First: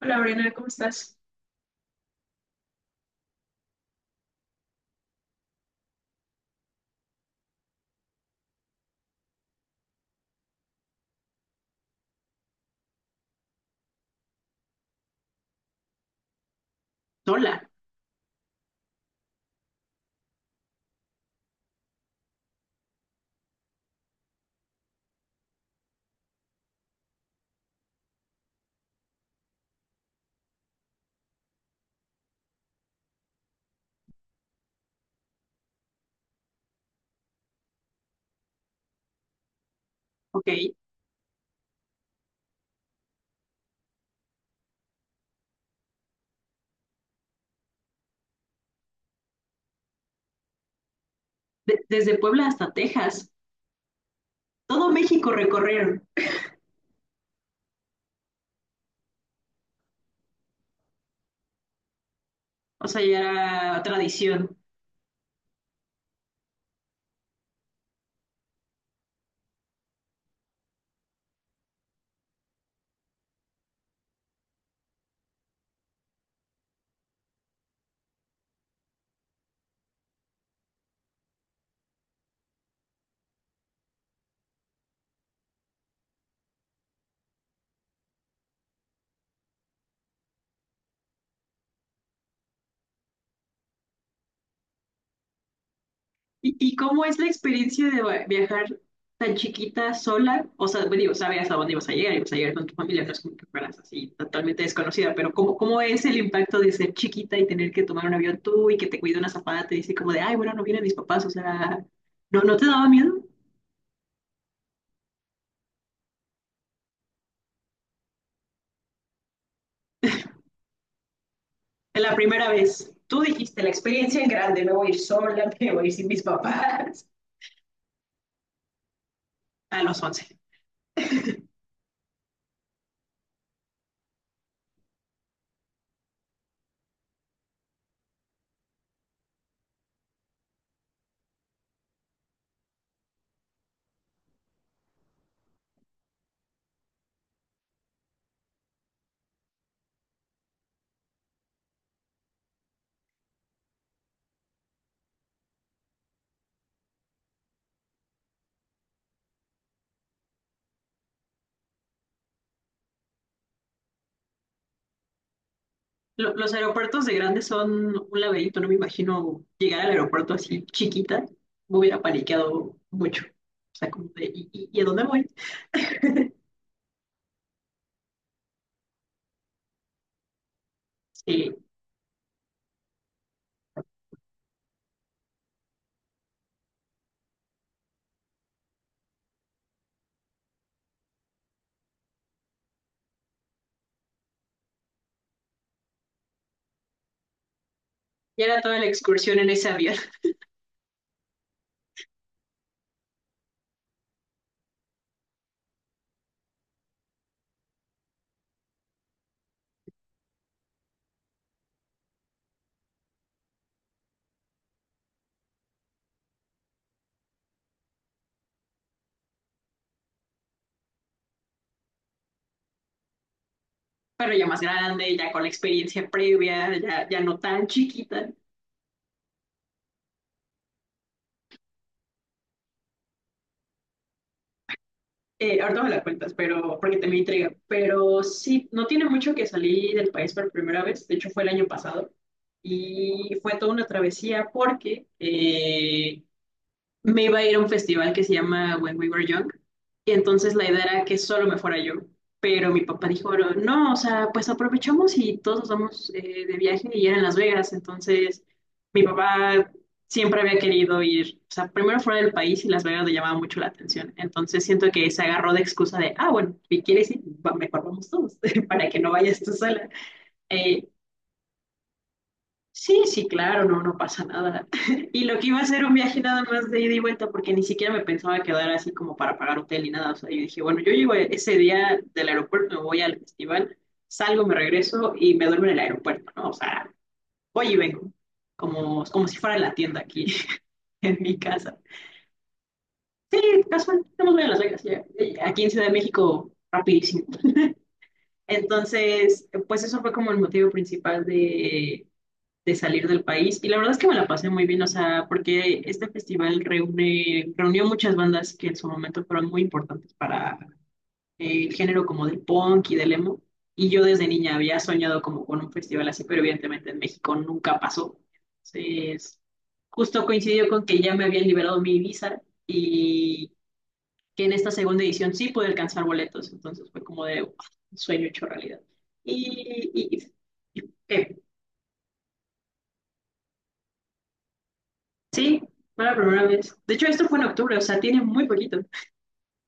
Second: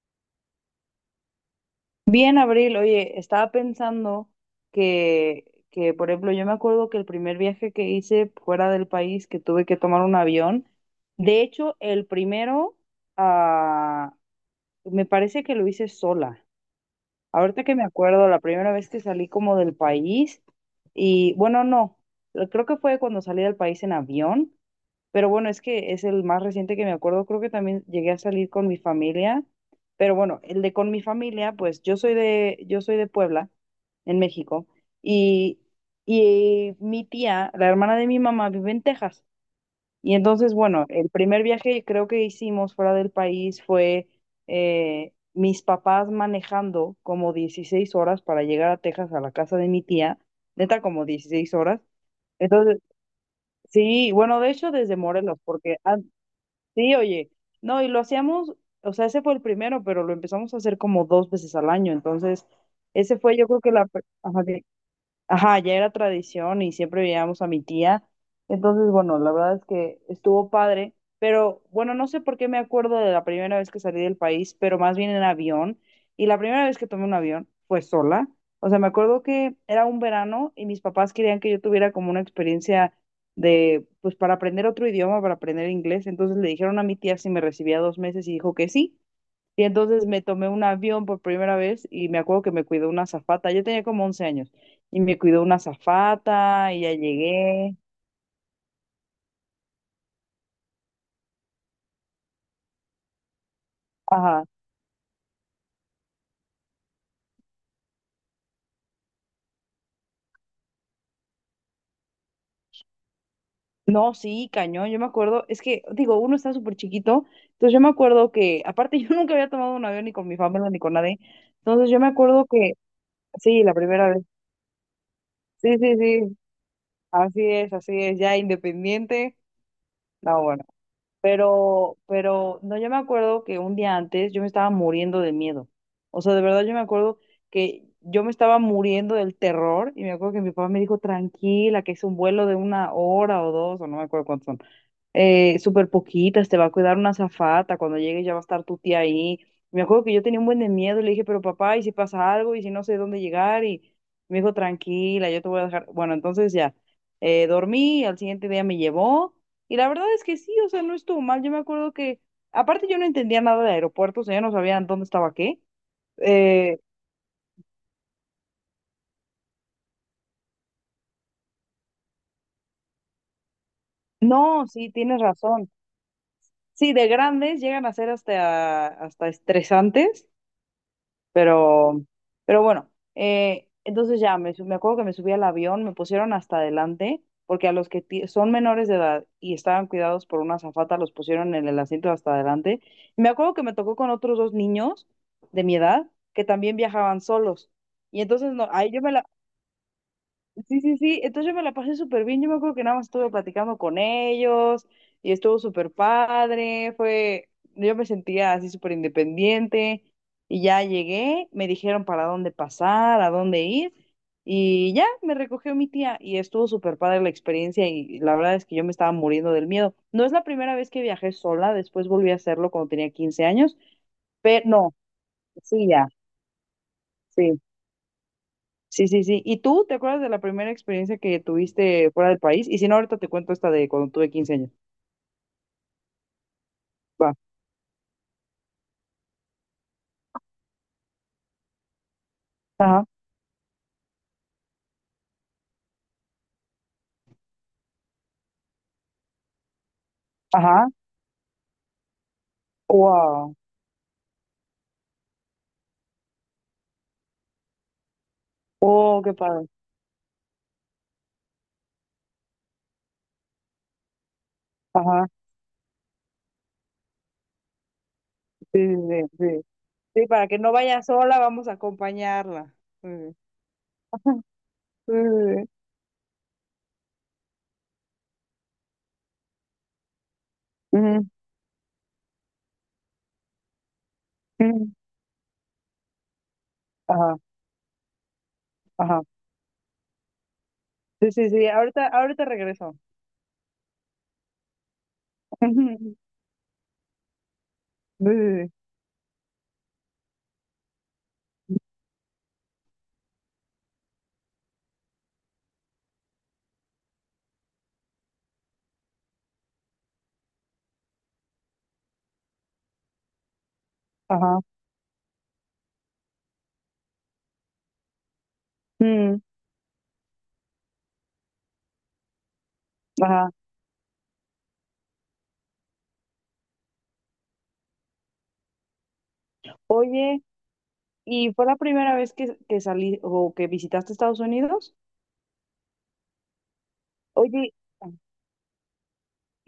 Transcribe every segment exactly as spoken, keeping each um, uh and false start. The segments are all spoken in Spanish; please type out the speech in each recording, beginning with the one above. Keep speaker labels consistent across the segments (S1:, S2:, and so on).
S1: Hola, Brena, ¿cómo estás?
S2: Bien, Abril, oye, estaba pensando que, que, por ejemplo, yo me acuerdo que el primer viaje que hice fuera del país, que tuve que tomar un avión, de hecho, el primero, ah, me parece que lo hice sola.
S1: Sola,
S2: Ahorita que me acuerdo, la primera vez que salí como del país, y bueno, no, creo que fue cuando salí del país en avión, pero bueno, es que es el más reciente que me acuerdo. Creo que también llegué a salir con mi familia. Pero bueno, el de con mi familia, pues yo soy de, yo soy de Puebla, en México, y, y mi tía, la hermana de mi mamá, vive en Texas. Y
S1: ¿ok?
S2: entonces,
S1: De-
S2: bueno, el primer viaje creo que hicimos fuera del país fue eh, mis papás manejando como dieciséis horas para llegar a Texas a la casa de mi tía, neta como dieciséis horas.
S1: desde Puebla hasta
S2: Entonces,
S1: Texas,
S2: sí, bueno, de hecho
S1: todo
S2: desde
S1: México
S2: Morelos. porque
S1: recorrieron,
S2: an- Sí, oye, no, y lo hacíamos, o sea, ese fue el primero, pero lo empezamos a hacer como dos veces al año, entonces,
S1: o sea,
S2: ese
S1: ya
S2: fue yo creo que
S1: era
S2: la, pr- ajá.
S1: tradición.
S2: Di- Ajá, ya era tradición y siempre veíamos a mi tía. Entonces, bueno, la verdad es que estuvo padre, pero bueno, no sé por qué me acuerdo de la primera vez que salí del país, pero más bien en avión. Y la primera vez que tomé un avión fue sola. O sea, me acuerdo que era un verano y mis papás querían que yo tuviera como una experiencia de, pues para aprender otro idioma, para aprender inglés. Entonces le dijeron a mi tía si me recibía dos meses y dijo que sí. Y entonces me tomé un avión por primera vez y me acuerdo que me cuidó una azafata. Yo tenía como once años y me cuidó una
S1: ¿Y,
S2: azafata
S1: y
S2: y ya
S1: cómo es la
S2: llegué.
S1: experiencia de va- viajar tan chiquita, sola? O sea, bueno, digo, sabías a dónde ibas a llegar, ibas a llegar con tu familia, no es como que fueras así
S2: Ajá.
S1: totalmente desconocida, pero ¿cómo, cómo es el impacto de ser chiquita y tener que tomar un avión tú y que te cuida una zapata, te dice como de, ay, bueno, no vienen mis papás, o sea, ¿no, no te daba miedo?
S2: No, sí, cañón. Yo me acuerdo, es que, digo, uno está súper chiquito. Entonces yo me acuerdo que, aparte, yo nunca había tomado un avión ni con mi familia ni con nadie. Entonces yo me
S1: La
S2: acuerdo
S1: primera
S2: que,
S1: vez, tú dijiste
S2: sí,
S1: la
S2: la primera
S1: experiencia
S2: vez.
S1: en grande, me voy a ir sola, me
S2: Sí,
S1: voy a ir
S2: sí,
S1: sin mis
S2: sí.
S1: papás,
S2: Así es, así es. Ya independiente.
S1: a los once.
S2: No, bueno. Pero, pero, no, yo me acuerdo que un día antes yo me estaba muriendo de miedo. O sea, de verdad yo me acuerdo que yo me estaba muriendo del terror y me acuerdo que mi papá me dijo, tranquila, que es un vuelo de una hora o dos, o no me acuerdo cuántos son, eh, súper poquitas, te va a cuidar una azafata, cuando llegues ya va a estar tu tía ahí. Me acuerdo que yo tenía un buen de miedo, le dije, pero papá, ¿y si pasa algo? ¿Y si no sé dónde llegar? Y me dijo, tranquila, yo te voy a dejar. Bueno, entonces ya, eh, dormí, al siguiente día me llevó, y la verdad es que sí, o sea, no estuvo mal. Yo me acuerdo que, aparte yo no entendía nada de aeropuertos, o sea, yo no sabía dónde estaba qué.
S1: Lo- los
S2: Eh,
S1: aeropuertos de grande son un laberinto, no me imagino llegar al aeropuerto así chiquita, me hubiera paniqueado mucho. O sea, como de, ¿y,
S2: no,
S1: y- y a
S2: sí,
S1: dónde
S2: tienes
S1: voy?
S2: razón. Sí, de grandes llegan a ser hasta, hasta estresantes.
S1: Sí,
S2: Pero, pero bueno, eh, entonces ya me, su- me acuerdo que me subí al avión, me pusieron hasta adelante, porque a los que ti- son menores de edad y estaban cuidados por una azafata, los pusieron en el asiento hasta adelante. Y me acuerdo que me tocó con otros dos niños de mi edad que también viajaban solos. Y
S1: y
S2: entonces
S1: era
S2: no,
S1: toda la
S2: ahí yo me la,
S1: excursión en ese avión,
S2: sí, sí, sí. Entonces yo me la pasé súper bien. Yo me acuerdo que nada más estuve platicando con ellos y estuvo súper padre. Fue, yo me sentía así súper independiente y ya llegué, me dijeron para dónde pasar, a dónde ir y ya me recogió mi tía y estuvo súper padre la experiencia y la verdad es que yo me estaba muriendo del miedo. No es la primera vez que viajé sola, después volví a hacerlo cuando tenía quince años,
S1: pero ya más
S2: pero no,
S1: grande, ya con la
S2: sí,
S1: experiencia
S2: ya,
S1: previa, ya, ya no
S2: sí.
S1: tan chiquita.
S2: Sí, sí, sí. ¿Y tú te acuerdas de la primera experiencia que tuviste fuera del país? Y si no, ahorita te cuento esta de cuando tuve quince años.
S1: Eh, ahorita me la cuentas, pero porque te me
S2: Va.
S1: intriga. Pero sí, no tiene mucho que salí del país por primera vez. De hecho, fue el año pasado.
S2: Ajá,
S1: Y fue toda una travesía porque eh, me iba a ir a un festival que se llama When We Were Young, y entonces la idea
S2: ajá.
S1: era que solo me fuera yo, pero mi papá dijo, no,
S2: Wow.
S1: no, o sea, pues aprovechamos y todos nos vamos eh, de viaje y era en Las Vegas, entonces mi
S2: Oh, qué padre.
S1: papá siempre había querido ir, o sea, primero fuera del país y Las Vegas le llamaba mucho la atención, entonces siento que se
S2: Ajá.
S1: agarró de excusa de, ah, bueno, si quieres ir, va- mejor vamos todos,
S2: Sí,
S1: para que no
S2: sí, sí.
S1: vayas tú
S2: Sí,
S1: sola.
S2: sí, para que no
S1: Eh,
S2: vaya sola, vamos a acompañarla.
S1: Sí,
S2: Sí.
S1: sí, claro, no, no pasa nada.
S2: Sí,
S1: Y lo que iba a
S2: sí,
S1: ser un viaje nada más de ida y vuelta, porque ni siquiera me pensaba quedar así como para pagar hotel ni nada. O sea, yo dije, bueno, yo
S2: sí.
S1: llego
S2: Ujú,
S1: ese día del aeropuerto, me voy al festival, salgo, me
S2: ujú.
S1: regreso y me duermo en el aeropuerto, ¿no? O sea,
S2: Ajá,
S1: voy y vengo, como,
S2: ajá.
S1: como si fuera la tienda aquí en
S2: Sí,
S1: mi
S2: sí, sí.
S1: casa.
S2: Ahorita, ahorita regreso.
S1: Sí, casual, estamos bien a Las Vegas, ya. Aquí en Ciudad de México, rapidísimo.
S2: Sí, sí,
S1: Entonces, pues eso fue como el motivo principal
S2: sí.
S1: de de salir del país y la verdad es que me la pasé muy bien, o sea, porque este festival reúne, reunió muchas bandas que en su momento fueron muy importantes para eh, el género como del punk y del emo y yo desde niña
S2: Ajá.
S1: había soñado como con un festival así, pero evidentemente en México nunca pasó. Entonces,
S2: Mm,
S1: justo coincidió con que ya me habían liberado mi visa
S2: ajá.
S1: y que en esta segunda edición sí pude alcanzar boletos, entonces fue como de "Uf, sueño hecho realidad". Y, y,
S2: Oye,
S1: y- y- eh,
S2: ¿y fue la primera vez que, que salí o que visitaste Estados Unidos?
S1: Sí, fue la primera vez. De hecho, esto fue en
S2: Oye,
S1: octubre, o sea, tiene muy poquito.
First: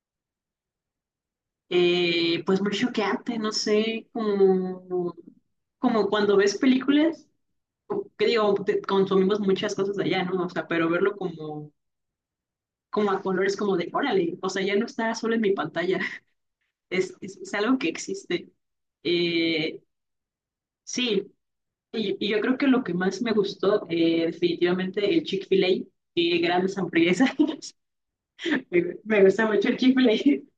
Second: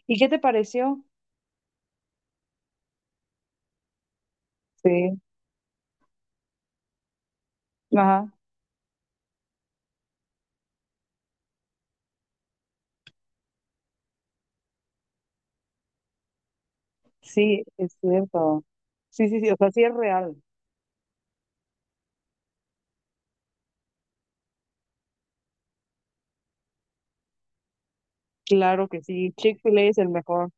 S2: ¿Y qué te pareció?
S1: Eh, pues muy choqueante, no sé, como,
S2: Sí,
S1: como cuando ves películas, o- que
S2: ajá,
S1: digo, te- consumimos muchas cosas de allá, ¿no? O sea, pero verlo como, como a colores, como de, órale, o sea, ya no está solo en mi pantalla, es, es, es
S2: sí,
S1: algo que
S2: es
S1: existe.
S2: cierto. Sí, sí, sí, o sea,
S1: Eh,
S2: sí es real.
S1: sí, y, y yo creo que lo que más me gustó, eh, definitivamente, el Chick-fil-A, qué grandes hamburguesas.
S2: Claro
S1: Me,
S2: que
S1: me
S2: sí.
S1: gusta mucho el
S2: Chick-fil-A es el
S1: Chick-fil-A.
S2: mejor,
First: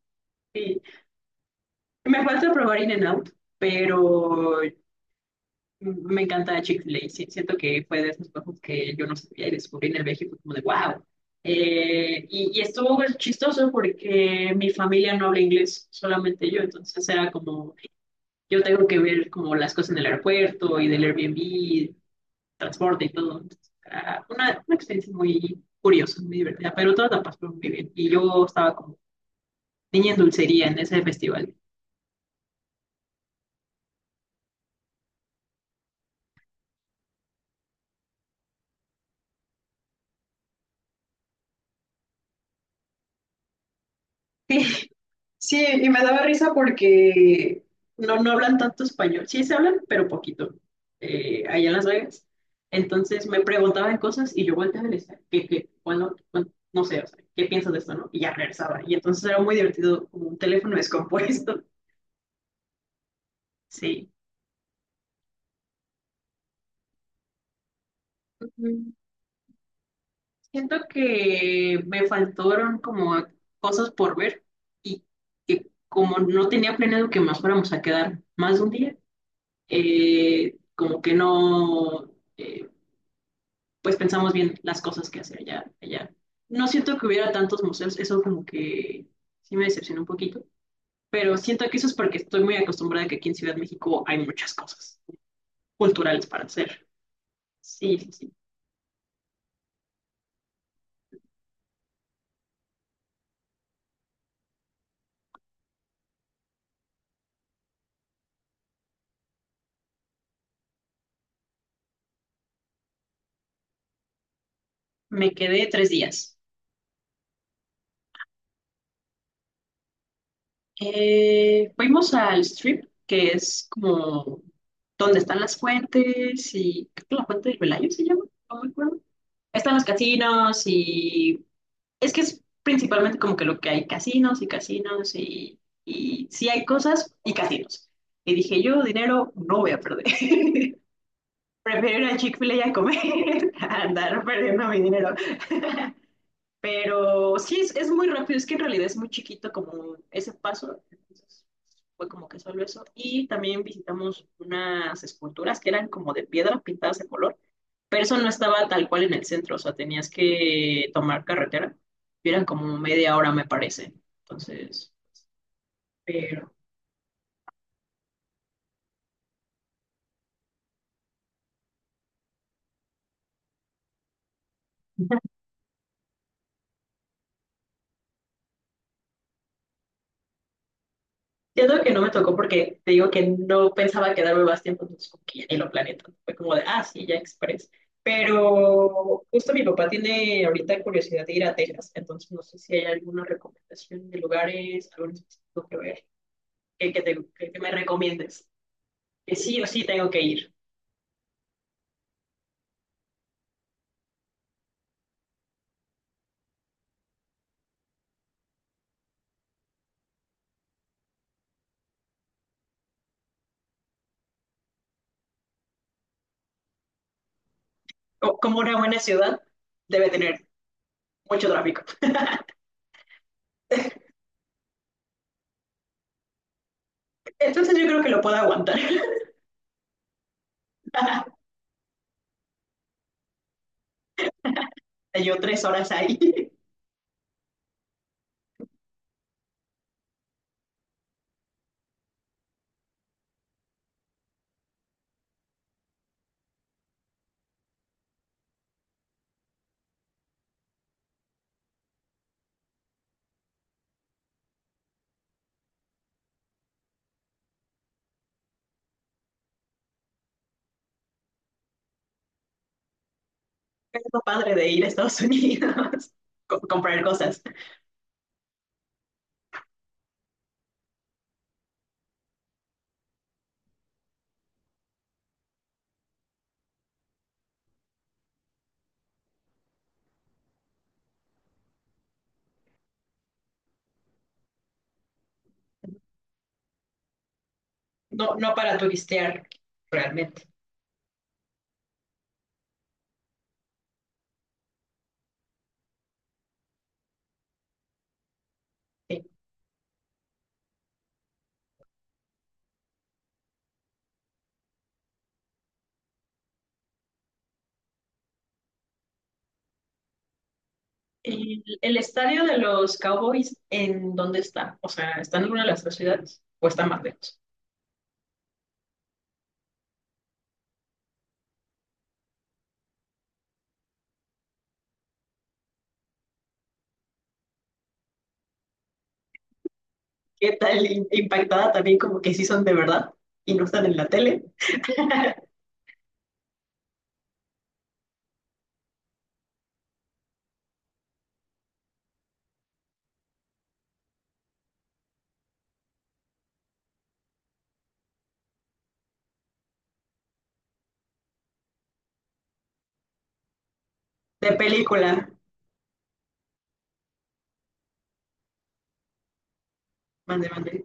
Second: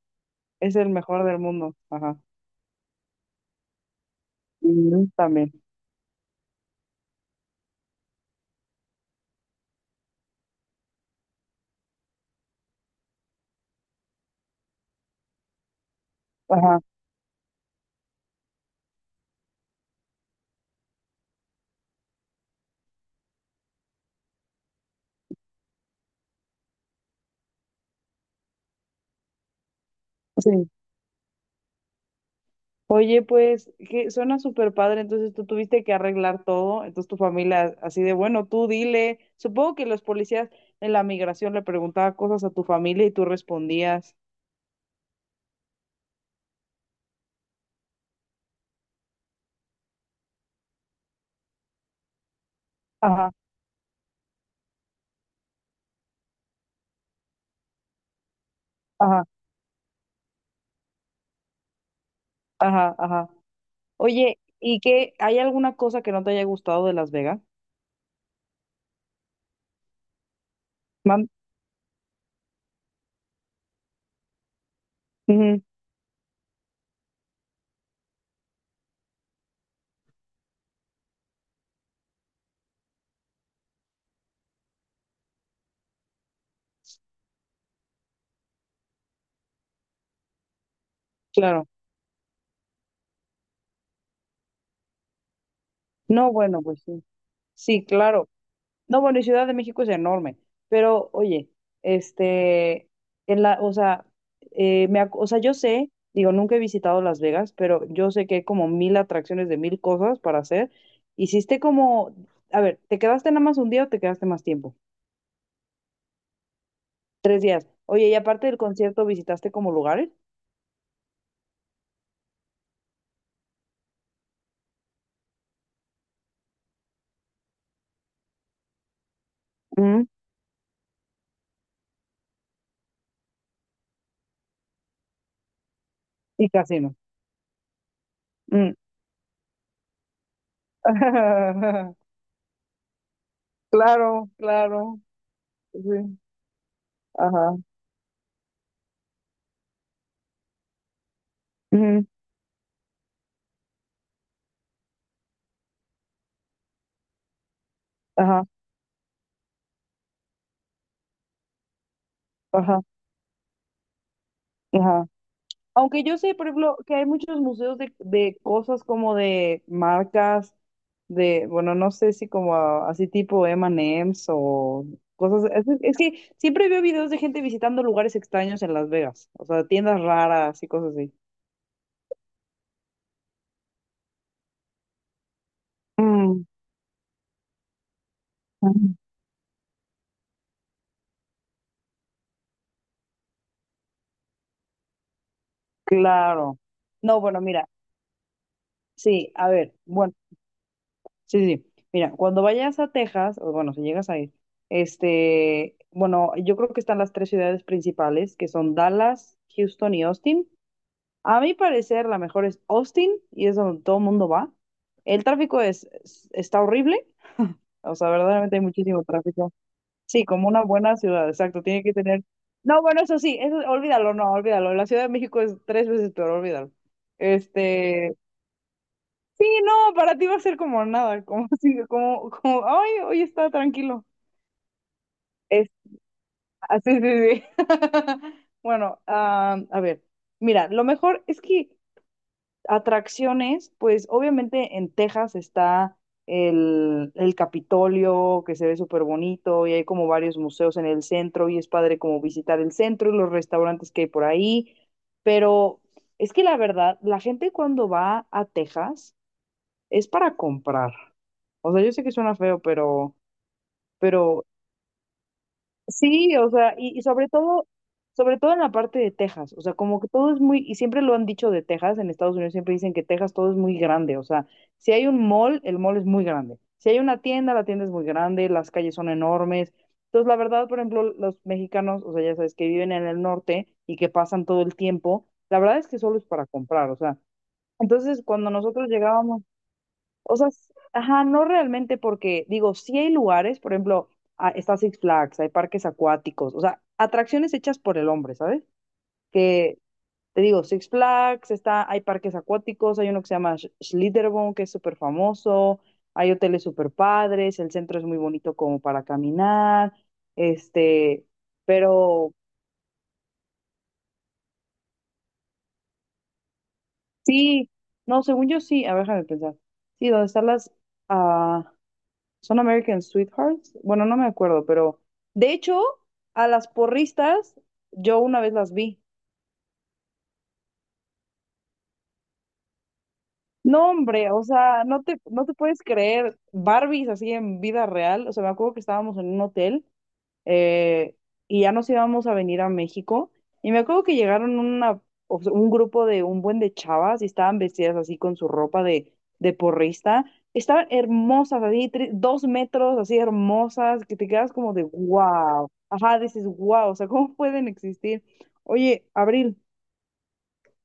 S2: es
S1: Y,
S2: el mejor del mundo. Ajá.
S1: me falta probar In and Out, pero
S2: Ujú, También.
S1: me encanta Chick-fil-A. Sí, siento que fue de esos juegos que yo no sabía y descubrí en el viaje y fue como de wow. Eh, y, y estuvo chistoso porque mi familia no habla inglés, solamente yo.
S2: Ajá,
S1: Entonces era como, yo tengo que ver como las cosas en el aeropuerto y del Airbnb, transporte y todo. Entonces, era una, una experiencia muy curiosa, muy divertida, pero todas la pasó muy bien. Y yo estaba como niña en dulcería
S2: sí.
S1: en ese festival.
S2: Oye, pues, que suena súper padre, entonces tú tuviste que arreglar todo, entonces tu familia así de, bueno, tú dile, supongo que los policías en la migración le preguntaban cosas a tu familia y tú respondías.
S1: Sí, y me daba risa porque no, no hablan tanto español. Sí, se hablan, pero poquito. Eh, allá en Las Vegas. Entonces
S2: Ajá,
S1: me preguntaban cosas y yo volteaba y le decía, ¿qué, qué? Bueno, bueno, no sé, o sea, ¿qué piensas de esto, no? Y ya regresaba. Y
S2: ajá,
S1: entonces era muy divertido, como un teléfono descompuesto.
S2: ajá, ajá.
S1: Sí.
S2: Oye, ¿y qué, hay alguna cosa que no te haya gustado de Las Vegas?
S1: Ujú. Siento que me faltaron como cosas por ver y
S2: Ujú,
S1: que como no tenía planeado que nos fuéramos a quedar más de un día, eh, como que no. eh, pues pensamos bien las cosas que hacer allá, allá. No siento que hubiera tantos museos, eso como que sí me decepcionó un poquito, pero siento
S2: claro.
S1: que eso es porque estoy muy acostumbrada a que aquí en Ciudad de México hay muchas cosas culturales
S2: No,
S1: para
S2: bueno, pues
S1: hacer.
S2: sí. Sí,
S1: Sí, sí,
S2: claro.
S1: sí.
S2: No, bueno, y Ciudad de México es enorme. Pero, oye, este, en la, o sea, eh, me, ac- o sea, yo sé, digo, nunca he visitado Las Vegas, pero yo sé que hay como mil atracciones de mil cosas para hacer. Hiciste como, a ver, ¿te quedaste nada más un día o te quedaste más tiempo?
S1: Me quedé tres días.
S2: Tres días. Oye, y aparte del concierto, ¿visitaste como lugares?
S1: Eh, fuimos al Strip, que es como donde están las fuentes y creo que la fuente del Velayo se llama, no me acuerdo. Están los
S2: Mm,
S1: casinos y es que es principalmente como que lo que hay casinos y casinos y, y sí
S2: y
S1: hay
S2: casino.
S1: cosas y casinos. Y dije,
S2: Mm.
S1: yo dinero no voy a perder. Prefiero ir a Chick-fil-A y a comer, a andar
S2: Claro,
S1: perdiendo mi
S2: claro.
S1: dinero.
S2: Sí.
S1: Pero
S2: Ajá.
S1: sí, es, es muy rápido, es que en realidad es muy chiquito como ese paso. Entonces
S2: Ujú,
S1: fue como que solo eso. Y también visitamos unas esculturas que eran como de piedra pintadas de color, pero eso no
S2: Ajá.
S1: estaba tal cual en el centro, o sea, tenías que tomar carretera. Y eran como
S2: Ajá,
S1: media hora, me parece. Entonces,
S2: ajá. Aunque yo sé, por
S1: pero...
S2: ejemplo, que hay muchos museos de, de cosas como de marcas, de, bueno, no sé si como ah, así tipo M y M's o cosas. Es, es que siempre veo videos de gente visitando lugares extraños en Las Vegas, o sea, tiendas raras y cosas así.
S1: Siento que no me tocó porque te digo que no pensaba quedarme más tiempo, entonces como que ya ni lo planeé tanto. Fue
S2: Mm,
S1: como de, ah, sí, ya express.
S2: ujú.
S1: Pero justo mi papá tiene ahorita curiosidad de ir a Texas, entonces no sé si hay alguna recomendación de lugares, algo en específico que ver,
S2: Claro.
S1: que, que,
S2: No,
S1: te-
S2: bueno,
S1: que- que
S2: mira,
S1: me recomiendes.
S2: sí,
S1: Que
S2: a
S1: sí o
S2: ver,
S1: sí tengo
S2: bueno.
S1: que ir.
S2: Sí, sí. Sí. Mira, cuando vayas a Texas, o bueno, si llegas a ir, este, bueno, yo creo que están las tres ciudades principales, que son Dallas, Houston y Austin. A mi parecer, la mejor es Austin y es donde todo el mundo va. El tráfico es, es- está horrible, o sea,
S1: O,
S2: verdaderamente
S1: como
S2: hay
S1: una buena
S2: muchísimo
S1: ciudad,
S2: tráfico.
S1: debe
S2: Sí,
S1: tener
S2: como una buena ciudad,
S1: mucho
S2: exacto, tiene
S1: tráfico.
S2: que tener. No, bueno, eso sí, eso, olvídalo, no, olvídalo. La Ciudad de México es tres veces peor, olvídalo.
S1: Entonces yo creo que
S2: Este,
S1: lo puedo aguantar.
S2: no, para ti va a ser como nada, como así, como, como, ay, hoy está tranquilo.
S1: Yo tres
S2: Es,
S1: horas ahí.
S2: así, sí, sí. Bueno, ah, a ver, mira, lo mejor es que atracciones, pues obviamente en Texas está el, el Capitolio, que se ve súper bonito, y hay como varios museos en el centro, y es padre como visitar el centro y los restaurantes que hay por ahí, pero es que la verdad, la gente cuando va a Texas, es para comprar. O sea, yo sé que suena feo, pero,
S1: Es lo
S2: pero
S1: padre de ir a Estados Unidos,
S2: sí, o
S1: co-
S2: sea, y, y
S1: comprar
S2: sobre
S1: cosas.
S2: todo, sobre todo en la parte de Texas, o sea, como que todo es muy, y siempre lo han dicho de Texas, en Estados Unidos siempre dicen que Texas todo es muy grande, o sea, si hay un mall, el mall es muy grande, si hay una tienda, la tienda es muy grande, las calles son enormes. Entonces, la verdad, por ejemplo, los mexicanos, o sea, ya sabes, que viven en el norte y que pasan todo el tiempo, la verdad es que solo es para comprar, o sea, entonces
S1: No,
S2: cuando
S1: no para
S2: nosotros llegábamos.
S1: turistear,
S2: O
S1: realmente.
S2: sea, s- ajá, no realmente porque, digo, sí hay lugares, por ejemplo, ah, está Six Flags, hay parques acuáticos, o sea, atracciones hechas por el hombre, ¿sabes?
S1: Sí.
S2: Que, te digo, Six Flags, está, hay parques acuáticos, hay uno que se llama Sch- Schlitterbahn, que es súper famoso, hay hoteles súper padres, el centro es muy bonito como para caminar, este,
S1: ¿El, el
S2: pero
S1: estadio de los Cowboys en dónde está? O sea, ¿está en alguna de las tres ciudades o está más lejos?
S2: sí, no, según yo sí, a ver, déjame pensar, sí, donde están las, ah, Son American Sweethearts. Bueno, no me acuerdo, pero de hecho, a las porristas yo una vez las vi.
S1: ¿Qué tal in- impactada también como que sí son de verdad y no están
S2: No,
S1: en la
S2: hombre, o
S1: tele?
S2: sea, no te, no te puedes creer Barbies así en vida real. O sea, me acuerdo que estábamos en un hotel, eh, y ya nos íbamos a venir a México. Y me acuerdo que llegaron una, o sea, un grupo de un buen de chavas y estaban vestidas así con su ropa de, de porrista. Estaban hermosas, así, tre- dos metros, así hermosas, que te
S1: De
S2: quedas como de
S1: película.
S2: wow. Ajá, dices wow, o sea, ¿cómo pueden existir? Oye, Abril,
S1: Mande, mande.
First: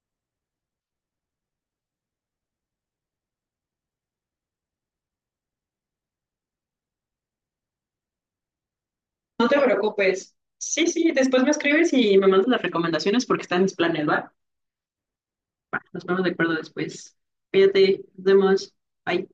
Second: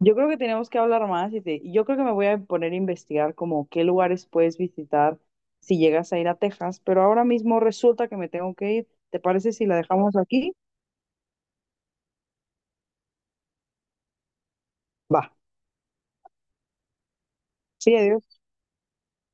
S2: yo creo que tenemos que hablar más y te- yo creo que me voy a poner a investigar como qué lugares puedes visitar si llegas a ir a Texas, pero ahora mismo resulta que me tengo que ir. ¿Te
S1: No
S2: parece
S1: te
S2: si la dejamos
S1: preocupes.
S2: aquí?
S1: Sí, sí, después me escribes y me mandas las recomendaciones porque están mis planes, ¿va?
S2: Va.
S1: Va, nos ponemos de acuerdo después.
S2: Sí,
S1: Cuídate, nos
S2: adiós.
S1: vemos. Bye.